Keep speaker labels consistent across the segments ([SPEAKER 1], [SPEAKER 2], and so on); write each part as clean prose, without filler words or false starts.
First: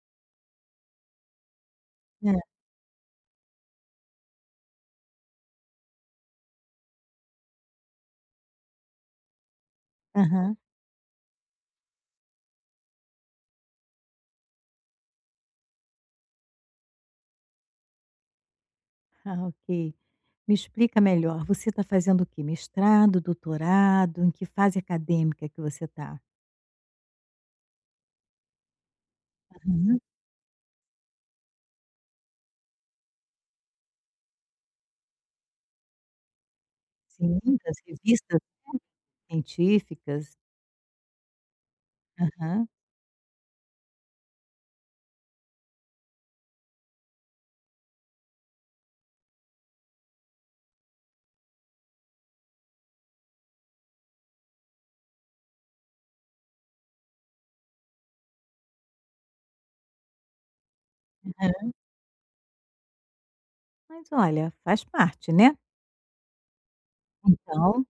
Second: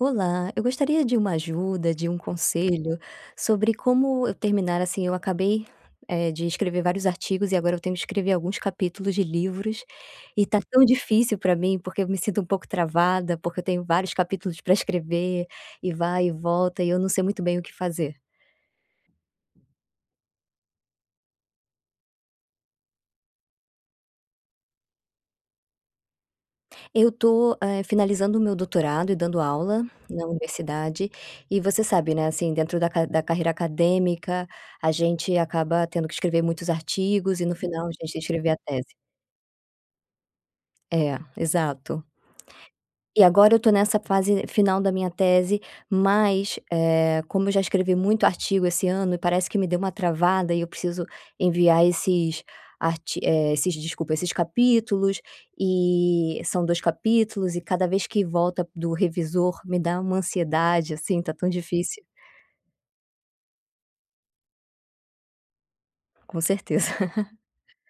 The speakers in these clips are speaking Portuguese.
[SPEAKER 1] Olá, eu gostaria de uma ajuda, de um
[SPEAKER 2] É,
[SPEAKER 1] conselho sobre como eu terminar assim, eu acabei, de escrever vários artigos e agora eu tenho que escrever alguns capítulos de livros, e
[SPEAKER 2] aham.
[SPEAKER 1] tá tão difícil para mim, porque eu me sinto um pouco travada, porque eu tenho vários capítulos para escrever, e vai e volta, e eu não sei muito bem o que fazer.
[SPEAKER 2] Ah, ok. Me explica melhor, você está fazendo o quê? Mestrado, doutorado? Em que fase acadêmica que você está?
[SPEAKER 1] Eu tô, finalizando o meu doutorado e dando aula
[SPEAKER 2] Aham.
[SPEAKER 1] na universidade, e você sabe, né, assim, dentro da ca da carreira acadêmica, a gente acaba tendo que escrever muitos
[SPEAKER 2] Sim,
[SPEAKER 1] artigos e no
[SPEAKER 2] das
[SPEAKER 1] final a gente tem que
[SPEAKER 2] revistas
[SPEAKER 1] escrever a tese.
[SPEAKER 2] científicas.
[SPEAKER 1] É, exato.
[SPEAKER 2] Aham.
[SPEAKER 1] E agora eu tô nessa fase final da minha tese, mas, como eu já escrevi muito artigo esse ano e parece que me deu uma travada e eu preciso enviar esses arti eh, esses desculpa, esses capítulos, e são 2 capítulos e cada vez que volta do revisor me dá uma ansiedade, assim, tá tão
[SPEAKER 2] Aham.
[SPEAKER 1] difícil.
[SPEAKER 2] Mas olha, faz parte, né.
[SPEAKER 1] Com certeza.
[SPEAKER 2] Então,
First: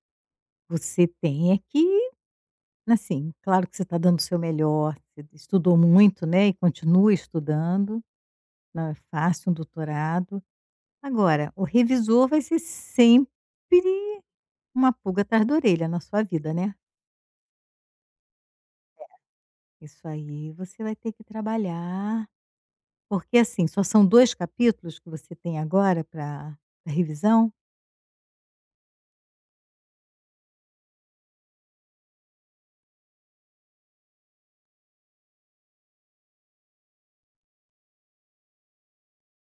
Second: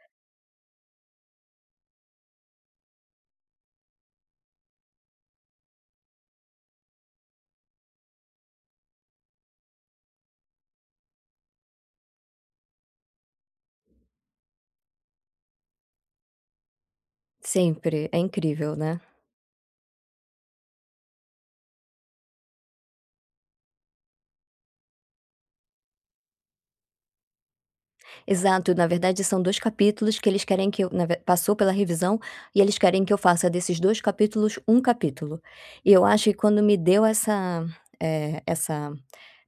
[SPEAKER 2] você tem é que, assim, claro que você está dando o seu melhor, você estudou muito, né, e continua estudando, não é fácil um doutorado. Agora, o revisor vai ser sempre uma pulga atrás da orelha na sua vida, né?
[SPEAKER 1] Sempre, é incrível, né?
[SPEAKER 2] Isso aí você vai ter que trabalhar, porque assim, só são 2 capítulos que você tem agora para pra revisão?
[SPEAKER 1] Exato, na verdade são 2 capítulos que eles querem que eu na ver passou pela revisão, e eles querem que eu faça desses 2 capítulos, um capítulo. E eu acho que quando me deu essa, essa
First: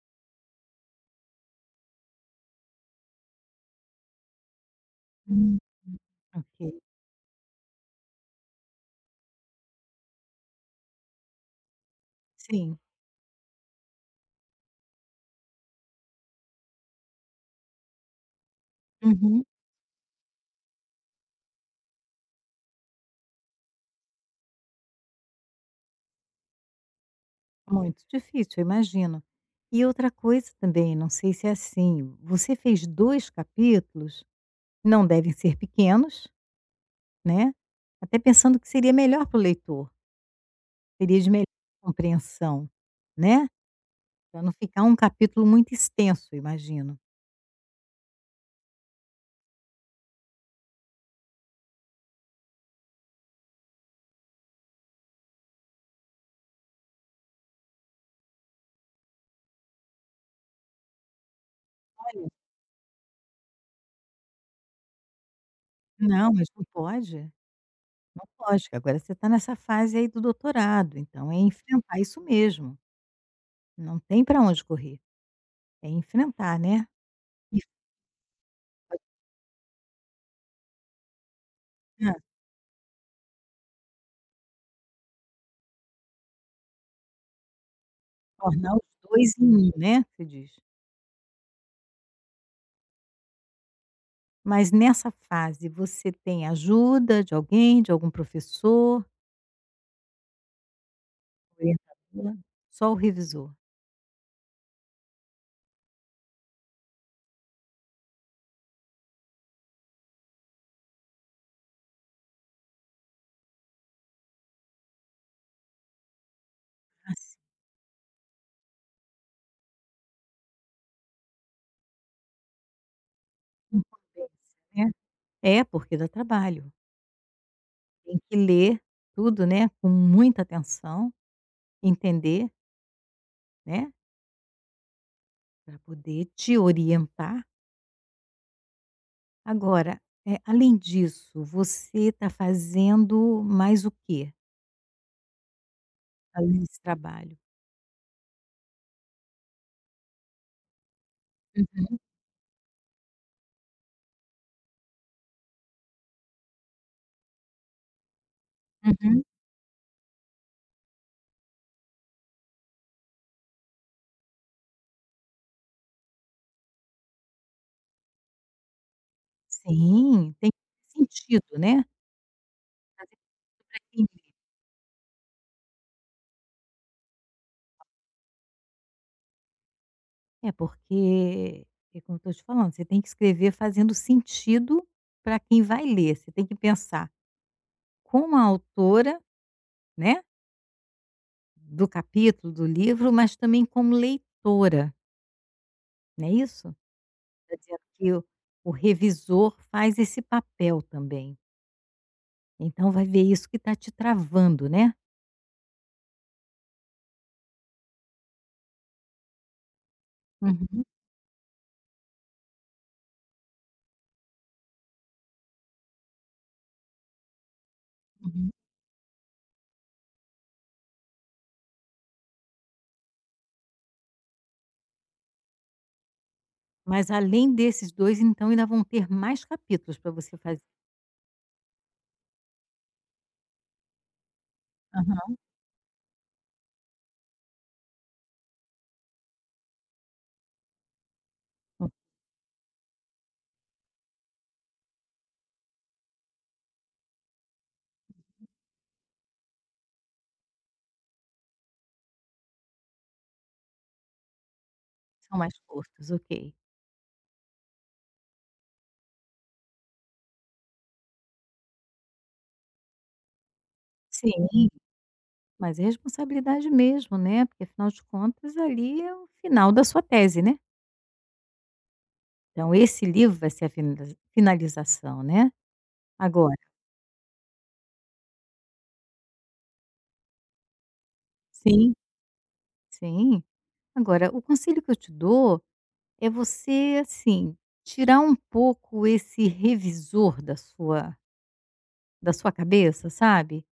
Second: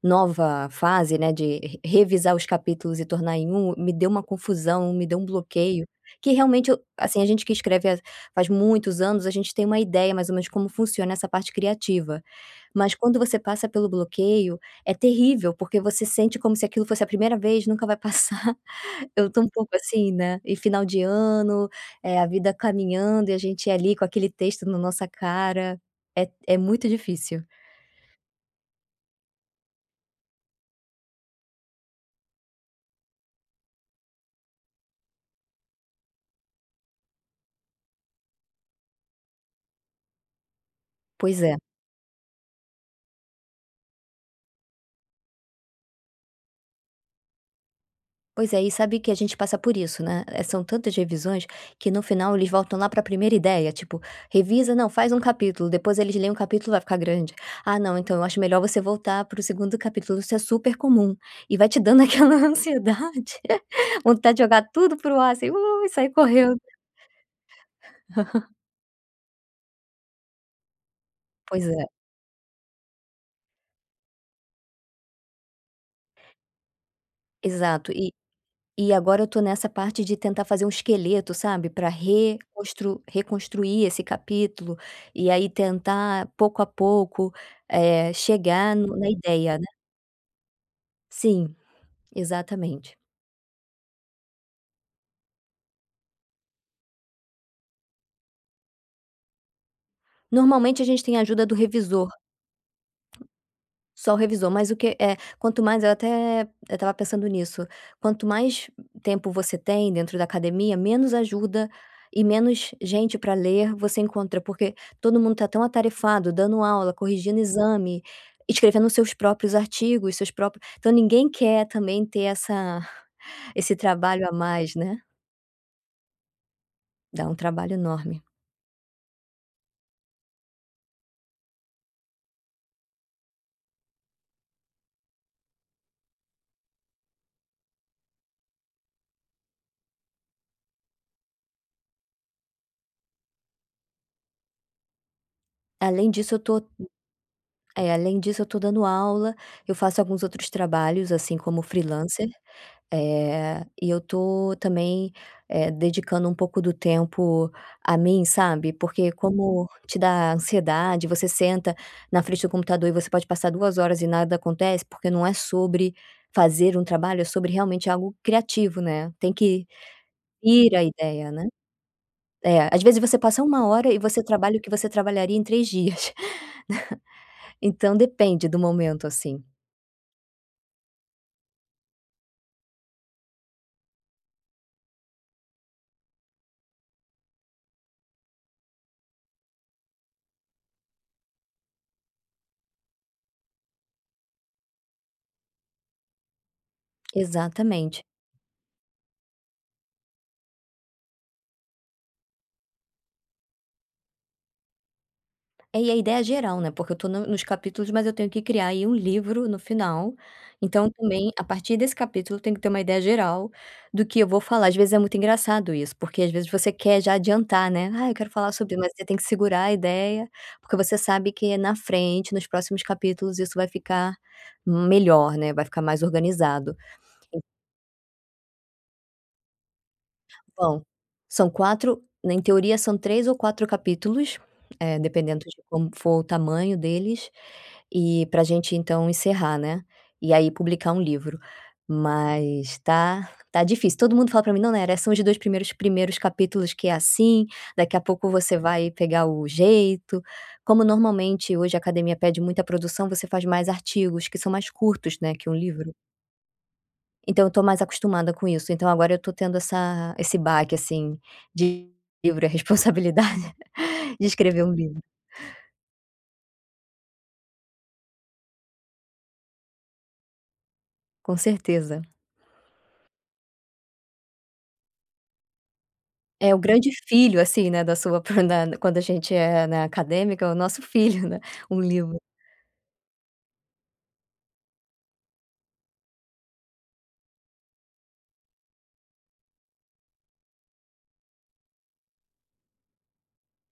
[SPEAKER 1] nova fase, né, de re revisar os capítulos e tornar em um, me deu uma confusão, me deu um
[SPEAKER 2] Hum.
[SPEAKER 1] bloqueio, que realmente eu
[SPEAKER 2] Ok.
[SPEAKER 1] assim, a gente que escreve há faz muitos anos, a gente tem uma ideia mais ou menos como funciona essa parte criativa.
[SPEAKER 2] Sim.
[SPEAKER 1] Mas quando você passa pelo bloqueio, é terrível, porque você sente como se aquilo fosse a primeira vez, nunca vai passar. Eu tô
[SPEAKER 2] Uhum.
[SPEAKER 1] um pouco assim, né, e final de ano, a vida caminhando e a gente ali com aquele texto na nossa cara, é muito difícil.
[SPEAKER 2] Muito difícil, eu imagino. E outra coisa também, não sei se é assim, você fez 2 capítulos, não devem ser pequenos, né, até pensando que seria melhor para o leitor, seria de
[SPEAKER 1] Pois
[SPEAKER 2] melhor
[SPEAKER 1] é.
[SPEAKER 2] compreensão, né, para não ficar um capítulo muito extenso, eu imagino.
[SPEAKER 1] Pois é, e sabe que a gente passa por isso, né, são tantas revisões que no final eles voltam lá para a primeira ideia, tipo: "Revisa, não, faz um capítulo", depois eles leem um capítulo, vai ficar grande. "Ah não, então eu acho melhor você voltar para o segundo capítulo", isso é super comum. E vai te dando
[SPEAKER 2] Olha,
[SPEAKER 1] aquela ansiedade, vontade de jogar tudo para o ar, assim, e sair
[SPEAKER 2] não, mas
[SPEAKER 1] correndo.
[SPEAKER 2] não pode. Lógico, agora você está nessa fase aí do doutorado, então é
[SPEAKER 1] Pois é,
[SPEAKER 2] enfrentar isso mesmo, não tem para onde correr, é enfrentar, né. E
[SPEAKER 1] exato. E agora eu tô nessa parte de tentar fazer um esqueleto, sabe, para
[SPEAKER 2] hã,
[SPEAKER 1] reconstruir esse capítulo, e aí tentar pouco a pouco,
[SPEAKER 2] Tornar
[SPEAKER 1] chegar
[SPEAKER 2] os
[SPEAKER 1] no na
[SPEAKER 2] 2 em
[SPEAKER 1] ideia, né.
[SPEAKER 2] um, né, você diz.
[SPEAKER 1] Sim, exatamente.
[SPEAKER 2] Mas nessa fase você tem ajuda de alguém, de algum professor,
[SPEAKER 1] Normalmente a gente tem a ajuda do revisor.
[SPEAKER 2] orientador? Só o revisor.
[SPEAKER 1] Só o revisor, mas o que é, quanto mais eu até eu estava pensando nisso, quanto mais tempo você tem dentro da academia, menos ajuda e menos gente para ler você encontra, porque todo mundo tá tão atarefado, dando aula,
[SPEAKER 2] Ah,
[SPEAKER 1] corrigindo exame, escrevendo seus próprios artigos, seus próprios, então ninguém quer também ter essa esse trabalho a mais,
[SPEAKER 2] né.
[SPEAKER 1] né,
[SPEAKER 2] É, porque dá trabalho,
[SPEAKER 1] dá um trabalho enorme.
[SPEAKER 2] tem que ler tudo, né, com muita atenção, entender, né, para poder te orientar. Agora, além disso, você está fazendo mais o quê,
[SPEAKER 1] Além disso eu
[SPEAKER 2] além
[SPEAKER 1] tô,
[SPEAKER 2] desse trabalho?
[SPEAKER 1] é, além disso eu tô dando aula, eu faço alguns outros trabalhos, assim, como
[SPEAKER 2] Hum,
[SPEAKER 1] freelancer. E eu tô também, dedicando um pouco do tempo a mim, sabe, porque
[SPEAKER 2] uhum.
[SPEAKER 1] como te dá ansiedade, você senta na frente do computador e você pode passar 2 horas e nada acontece, porque não é sobre fazer um trabalho, é sobre realmente algo criativo, né, tem que
[SPEAKER 2] Sim, tem
[SPEAKER 1] ir a ideia, né.
[SPEAKER 2] sentido, né.
[SPEAKER 1] É, às vezes você
[SPEAKER 2] Fazer
[SPEAKER 1] passa uma
[SPEAKER 2] pra
[SPEAKER 1] hora e
[SPEAKER 2] quem
[SPEAKER 1] você
[SPEAKER 2] vive.
[SPEAKER 1] trabalha o que você trabalharia em 3 dias. Então depende do momento, assim.
[SPEAKER 2] É, porque é como eu tô te falando, você tem que escrever fazendo sentido para quem vai ler. Você tem que pensar como a autora, né, do capítulo, do livro, mas também como leitora, não é isso? Tá dizendo
[SPEAKER 1] Exatamente.
[SPEAKER 2] que o revisor faz esse papel também. Então vai ver isso que está te travando, né.
[SPEAKER 1] É, e a ideia é geral, né, porque eu tô no nos capítulos, mas eu tenho que criar aí um livro no final,
[SPEAKER 2] Uhum,
[SPEAKER 1] então também, a partir desse capítulo, eu tenho que ter uma ideia geral do que eu vou falar. Às vezes é muito engraçado isso, porque às vezes você quer já adiantar, né, "Ah, eu quero falar
[SPEAKER 2] uhum.
[SPEAKER 1] sobre", mas você tem que segurar a ideia, porque você sabe que na frente, nos próximos capítulos, isso vai ficar melhor, né, vai ficar mais organizado.
[SPEAKER 2] Mas além desses 2, então ainda vão ter mais capítulos para você fazer.
[SPEAKER 1] Bom, são 4. Na em teoria são 3 ou 4 capítulos,
[SPEAKER 2] Aham.
[SPEAKER 1] dependendo de como for o tamanho deles, e pra gente então encerrar, né, e aí publicar um livro.
[SPEAKER 2] Hum,
[SPEAKER 1] Mas tá difícil, todo mundo fala pra mim: "Não, Nayara, são os 2 primeiros capítulos que é assim, daqui a pouco você vai pegar o jeito". Como normalmente hoje a academia pede muita produção, você faz mais artigos que são mais curtos, né,
[SPEAKER 2] são
[SPEAKER 1] que um
[SPEAKER 2] mais
[SPEAKER 1] livro.
[SPEAKER 2] curtos, ok.
[SPEAKER 1] Então eu tô mais acostumada com isso, então agora eu tô tendo essa esse baque, assim, de livro, é a responsabilidade de escrever
[SPEAKER 2] Sim.
[SPEAKER 1] um livro,
[SPEAKER 2] Mas é responsabilidade mesmo, né, porque afinal de contas ali é o final da sua tese, né.
[SPEAKER 1] com certeza.
[SPEAKER 2] Então esse livro vai ser a finalização, né.
[SPEAKER 1] É
[SPEAKER 2] Agora
[SPEAKER 1] o grande filho, assim, né, da sua da quando a gente é, na acadêmica, é o nosso filho, né, um
[SPEAKER 2] sim,
[SPEAKER 1] livro.
[SPEAKER 2] sim. Agora o conselho que eu te dou é você, assim, tirar um pouco esse revisor da sua da sua cabeça, sabe,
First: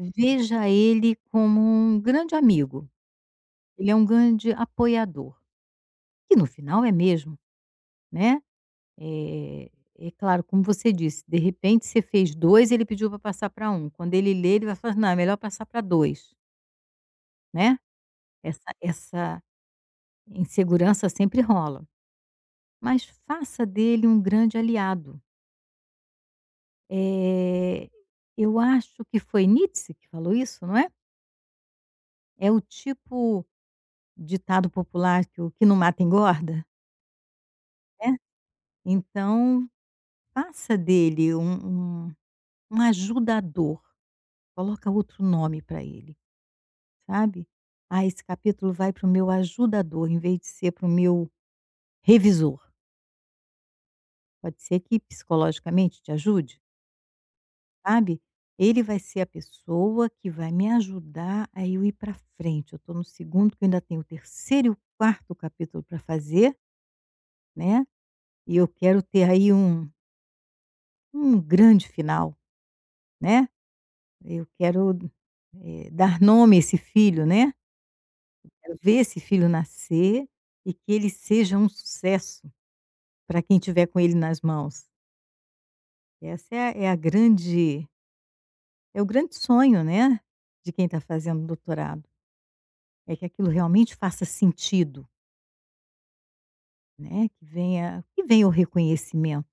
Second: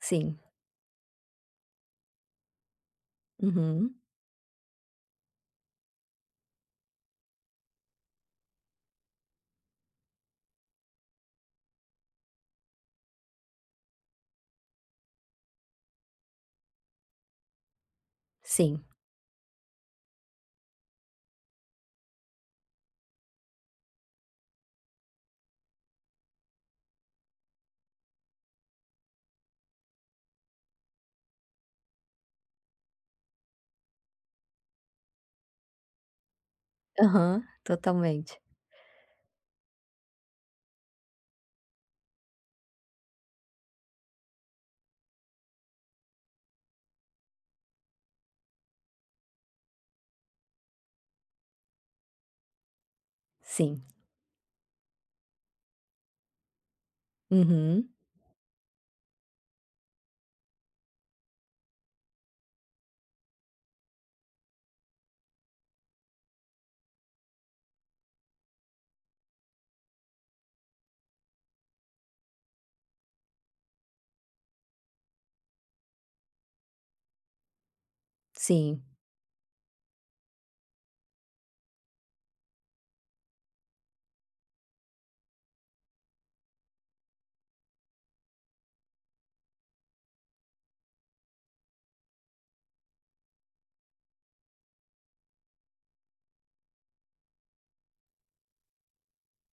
[SPEAKER 1] Sim.
[SPEAKER 2] ele como um grande amigo, ele é
[SPEAKER 1] Uhum.
[SPEAKER 2] um grande apoiador, e no final é mesmo, né, eh, é claro, como você disse, de repente você fez 2, ele pediu para passar para um. Quando ele lê, ele vai falar: "Não, é melhor passar para 2, né, essa
[SPEAKER 1] Sim.
[SPEAKER 2] essa insegurança sempre rola. Mas faça dele um grande aliado. Eh, eu acho que foi Nietzsche que falou isso, não é? É o tipo ditado popular que o que não mata engorda,
[SPEAKER 1] Aham.
[SPEAKER 2] né,
[SPEAKER 1] Totalmente.
[SPEAKER 2] então faça dele um um ajudador, coloca outro nome para ele, sabe. "Ah, esse capítulo vai para o meu ajudador", em vez de ser para o meu revisor.
[SPEAKER 1] Sim.
[SPEAKER 2] Pode ser que psicologicamente te ajude,
[SPEAKER 1] Uhum.
[SPEAKER 2] sabe. Ele vai ser a pessoa que vai me ajudar a eu ir para frente. Eu estou no segundo que eu ainda tenho o terceiro, e o quarto capítulo para fazer, né, e eu quero ter aí um um grande final. Né, eu quero, dar nome a esse filho, né, quero
[SPEAKER 1] Sim.
[SPEAKER 2] ver esse filho nascer e que ele seja um sucesso para quem tiver com ele nas mãos. Essa é a grande é o grande sonho, né, de quem está fazendo doutorado, é que aquilo realmente faça sentido, né, que venha o reconhecimento,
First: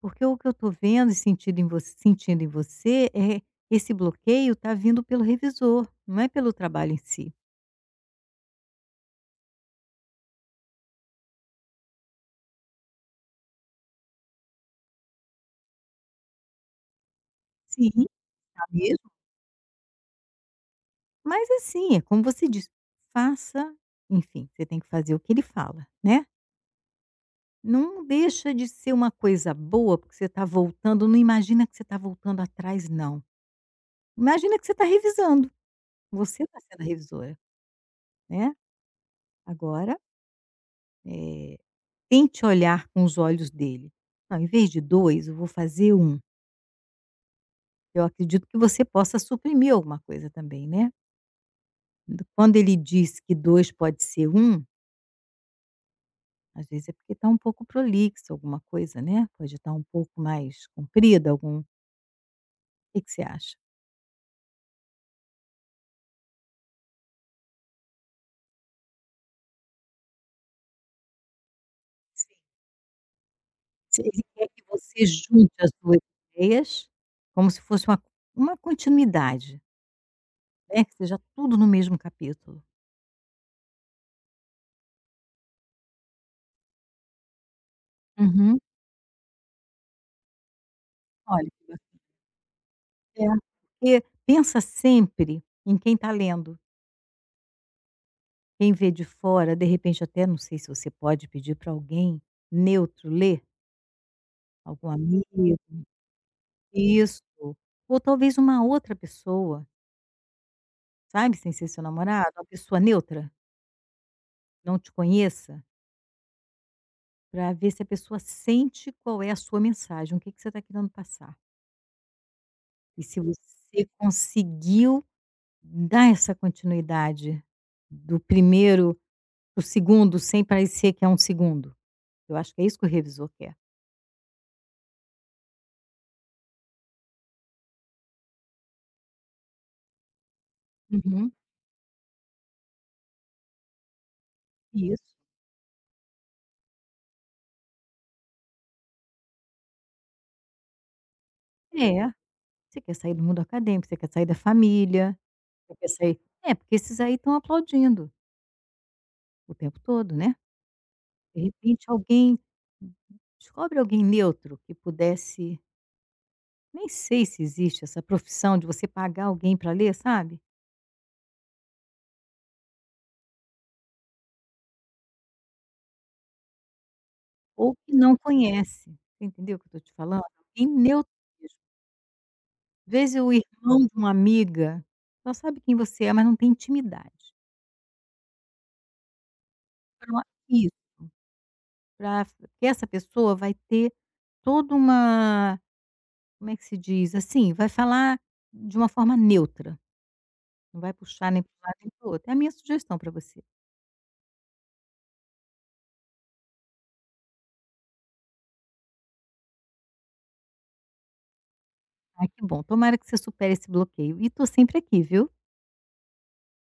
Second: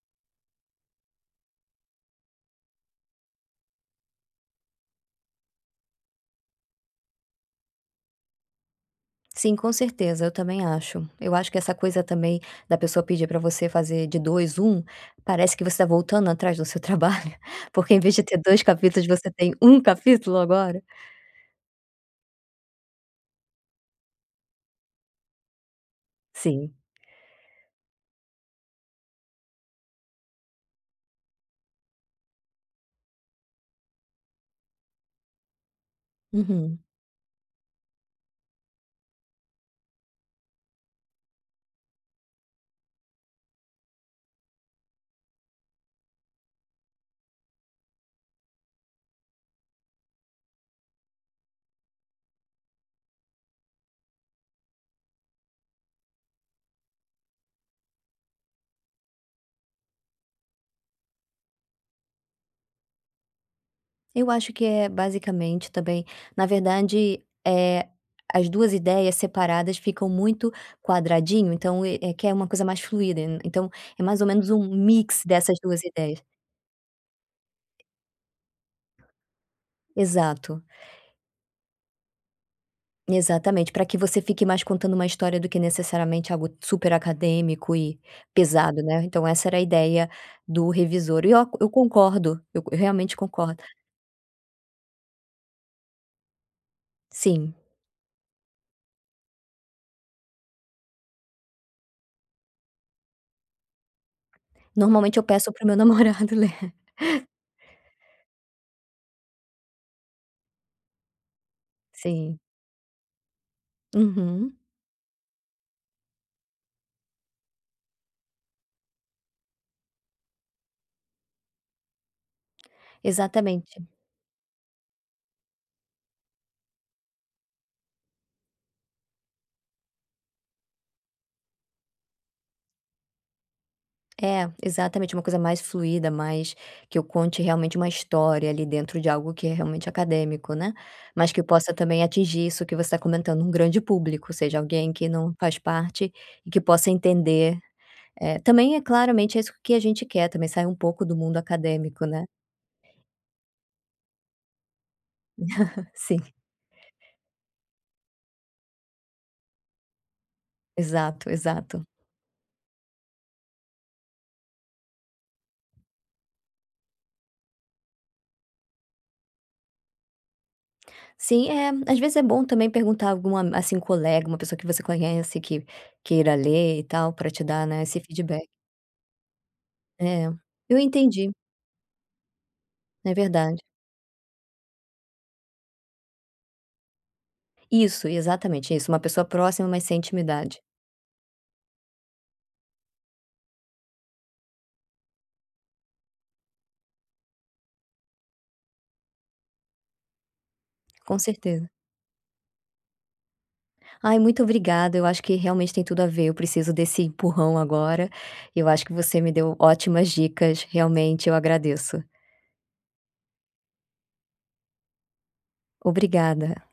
[SPEAKER 2] porque o que eu estou vendo e sentido em você sentindo em você é esse bloqueio tá vindo pelo revisor, não é pelo trabalho em si.
[SPEAKER 1] Sim, com certeza, eu também acho. Eu acho que essa coisa também da pessoa pedir pra você fazer de dois um parece que você tá voltando atrás do seu trabalho,
[SPEAKER 2] Sim,
[SPEAKER 1] porque em vez de ter dois
[SPEAKER 2] tá
[SPEAKER 1] capítulos,
[SPEAKER 2] mesmo.
[SPEAKER 1] você tem um capítulo agora.
[SPEAKER 2] Mas assim, é como você diz, faça enfim, você tem que fazer o que ele fala, né.
[SPEAKER 1] Sim.
[SPEAKER 2] Não deixa de ser uma coisa boa, porque você está voltando não imagina que você está voltando atrás não. Imagina que você está revisando, você está
[SPEAKER 1] Uhum.
[SPEAKER 2] sendo a revisora, né. Agora, eh, tente olhar com os olhos dele. "Não, em vez de 2, eu vou fazer um. Eu acredito que você possa suprimir alguma coisa também, né. Quando ele diz que 2 pode ser um. Às vezes é porque está um pouco prolixo alguma coisa, né, pode estar um pouco mais comprida algum. O que que você acha?
[SPEAKER 1] Eu acho que é basicamente também na verdade, as 2 ideias separadas ficam muito quadradinho, então, é que é
[SPEAKER 2] Sim.
[SPEAKER 1] uma coisa mais fluida, então é
[SPEAKER 2] Se
[SPEAKER 1] mais
[SPEAKER 2] ele
[SPEAKER 1] ou
[SPEAKER 2] quer
[SPEAKER 1] menos
[SPEAKER 2] que
[SPEAKER 1] um
[SPEAKER 2] você
[SPEAKER 1] mix
[SPEAKER 2] junte
[SPEAKER 1] dessas
[SPEAKER 2] as
[SPEAKER 1] 2
[SPEAKER 2] 2
[SPEAKER 1] ideias.
[SPEAKER 2] ideias, como se fosse uma continuidade,
[SPEAKER 1] Exato.
[SPEAKER 2] né, que seja tudo no mesmo capítulo.
[SPEAKER 1] Exatamente, para que você fique mais contando uma história do que necessariamente algo super acadêmico e
[SPEAKER 2] Uhum.
[SPEAKER 1] pesado, né. Então essa era a ideia do revisor. E
[SPEAKER 2] Olha que
[SPEAKER 1] eu
[SPEAKER 2] ba
[SPEAKER 1] concordo, eu realmente
[SPEAKER 2] É,
[SPEAKER 1] concordo.
[SPEAKER 2] porque pensa sempre em quem está lendo,
[SPEAKER 1] Sim,
[SPEAKER 2] quem vê de fora, de repente até não sei se você pode pedir para alguém neutro ler, algum
[SPEAKER 1] normalmente eu
[SPEAKER 2] amigo,
[SPEAKER 1] peço para meu namorado ler.
[SPEAKER 2] isso, ou talvez uma outra pessoa. Sabe, sem ser seu namorado,
[SPEAKER 1] Sim.
[SPEAKER 2] uma pessoa neutra,
[SPEAKER 1] Uhum.
[SPEAKER 2] não te conheça, para ver se a pessoa sente qual é a sua mensagem, o que que você está querendo passar. E se
[SPEAKER 1] Exatamente.
[SPEAKER 2] você conseguiu dar essa continuidade do primeiro para o segundo, sem parecer que é um segundo. Eu acho que é isso que o revisor quer.
[SPEAKER 1] É, exatamente, uma coisa mais fluida, mais que eu conte realmente uma história ali dentro de algo que é realmente acadêmico, né. Mas
[SPEAKER 2] Uhum.
[SPEAKER 1] que eu possa também atingir isso que você está comentando, um grande público, ou seja, alguém que
[SPEAKER 2] Isso.
[SPEAKER 1] não faz parte e que possa entender. É, também é claramente é isso que a gente quer também, sair um pouco do mundo acadêmico,
[SPEAKER 2] É.
[SPEAKER 1] né.
[SPEAKER 2] Você quer sair do mundo acadêmico, você quer sair da família, você quer sair
[SPEAKER 1] Sim,
[SPEAKER 2] é, porque esses aí estão aplaudindo o tempo todo, né.
[SPEAKER 1] exato,
[SPEAKER 2] De
[SPEAKER 1] exato.
[SPEAKER 2] repente alguém descobre alguém neutro que pudesse nem sei se existe essa profissão de você pagar alguém para ler, sabe,
[SPEAKER 1] Sim, é, às vezes é bom também perguntar alguma, assim, colega, uma pessoa que você conhece que queira ler e tal, para te dar,
[SPEAKER 2] ou
[SPEAKER 1] né,
[SPEAKER 2] que
[SPEAKER 1] esse
[SPEAKER 2] não
[SPEAKER 1] feedback.
[SPEAKER 2] conhece, você entendeu o que eu estou te falando?
[SPEAKER 1] É,
[SPEAKER 2] Alguém
[SPEAKER 1] eu
[SPEAKER 2] neutro
[SPEAKER 1] entendi,
[SPEAKER 2] mesmo. Às
[SPEAKER 1] é
[SPEAKER 2] vezes o
[SPEAKER 1] verdade.
[SPEAKER 2] irmão de uma amiga só sabe quem você é, mas não tem intimidade.
[SPEAKER 1] Isso, exatamente isso, uma pessoa próxima, mas sem intimidade.
[SPEAKER 2] Isso, para que essa pessoa vai ter toda uma como é que se diz? Assim, vai falar de uma forma neutra, não vai
[SPEAKER 1] Com
[SPEAKER 2] puxar nem para um
[SPEAKER 1] certeza.
[SPEAKER 2] lado nem para o outro. É a minha sugestão para você.
[SPEAKER 1] Ai, muito obrigada, eu acho que realmente tem tudo a ver, eu preciso desse empurrão agora, eu acho que você me deu ótimas dicas, realmente eu agradeço.
[SPEAKER 2] Ah, que bom. Tomara que você supere esse bloqueio. E tô sempre aqui, viu.
[SPEAKER 1] Obrigada.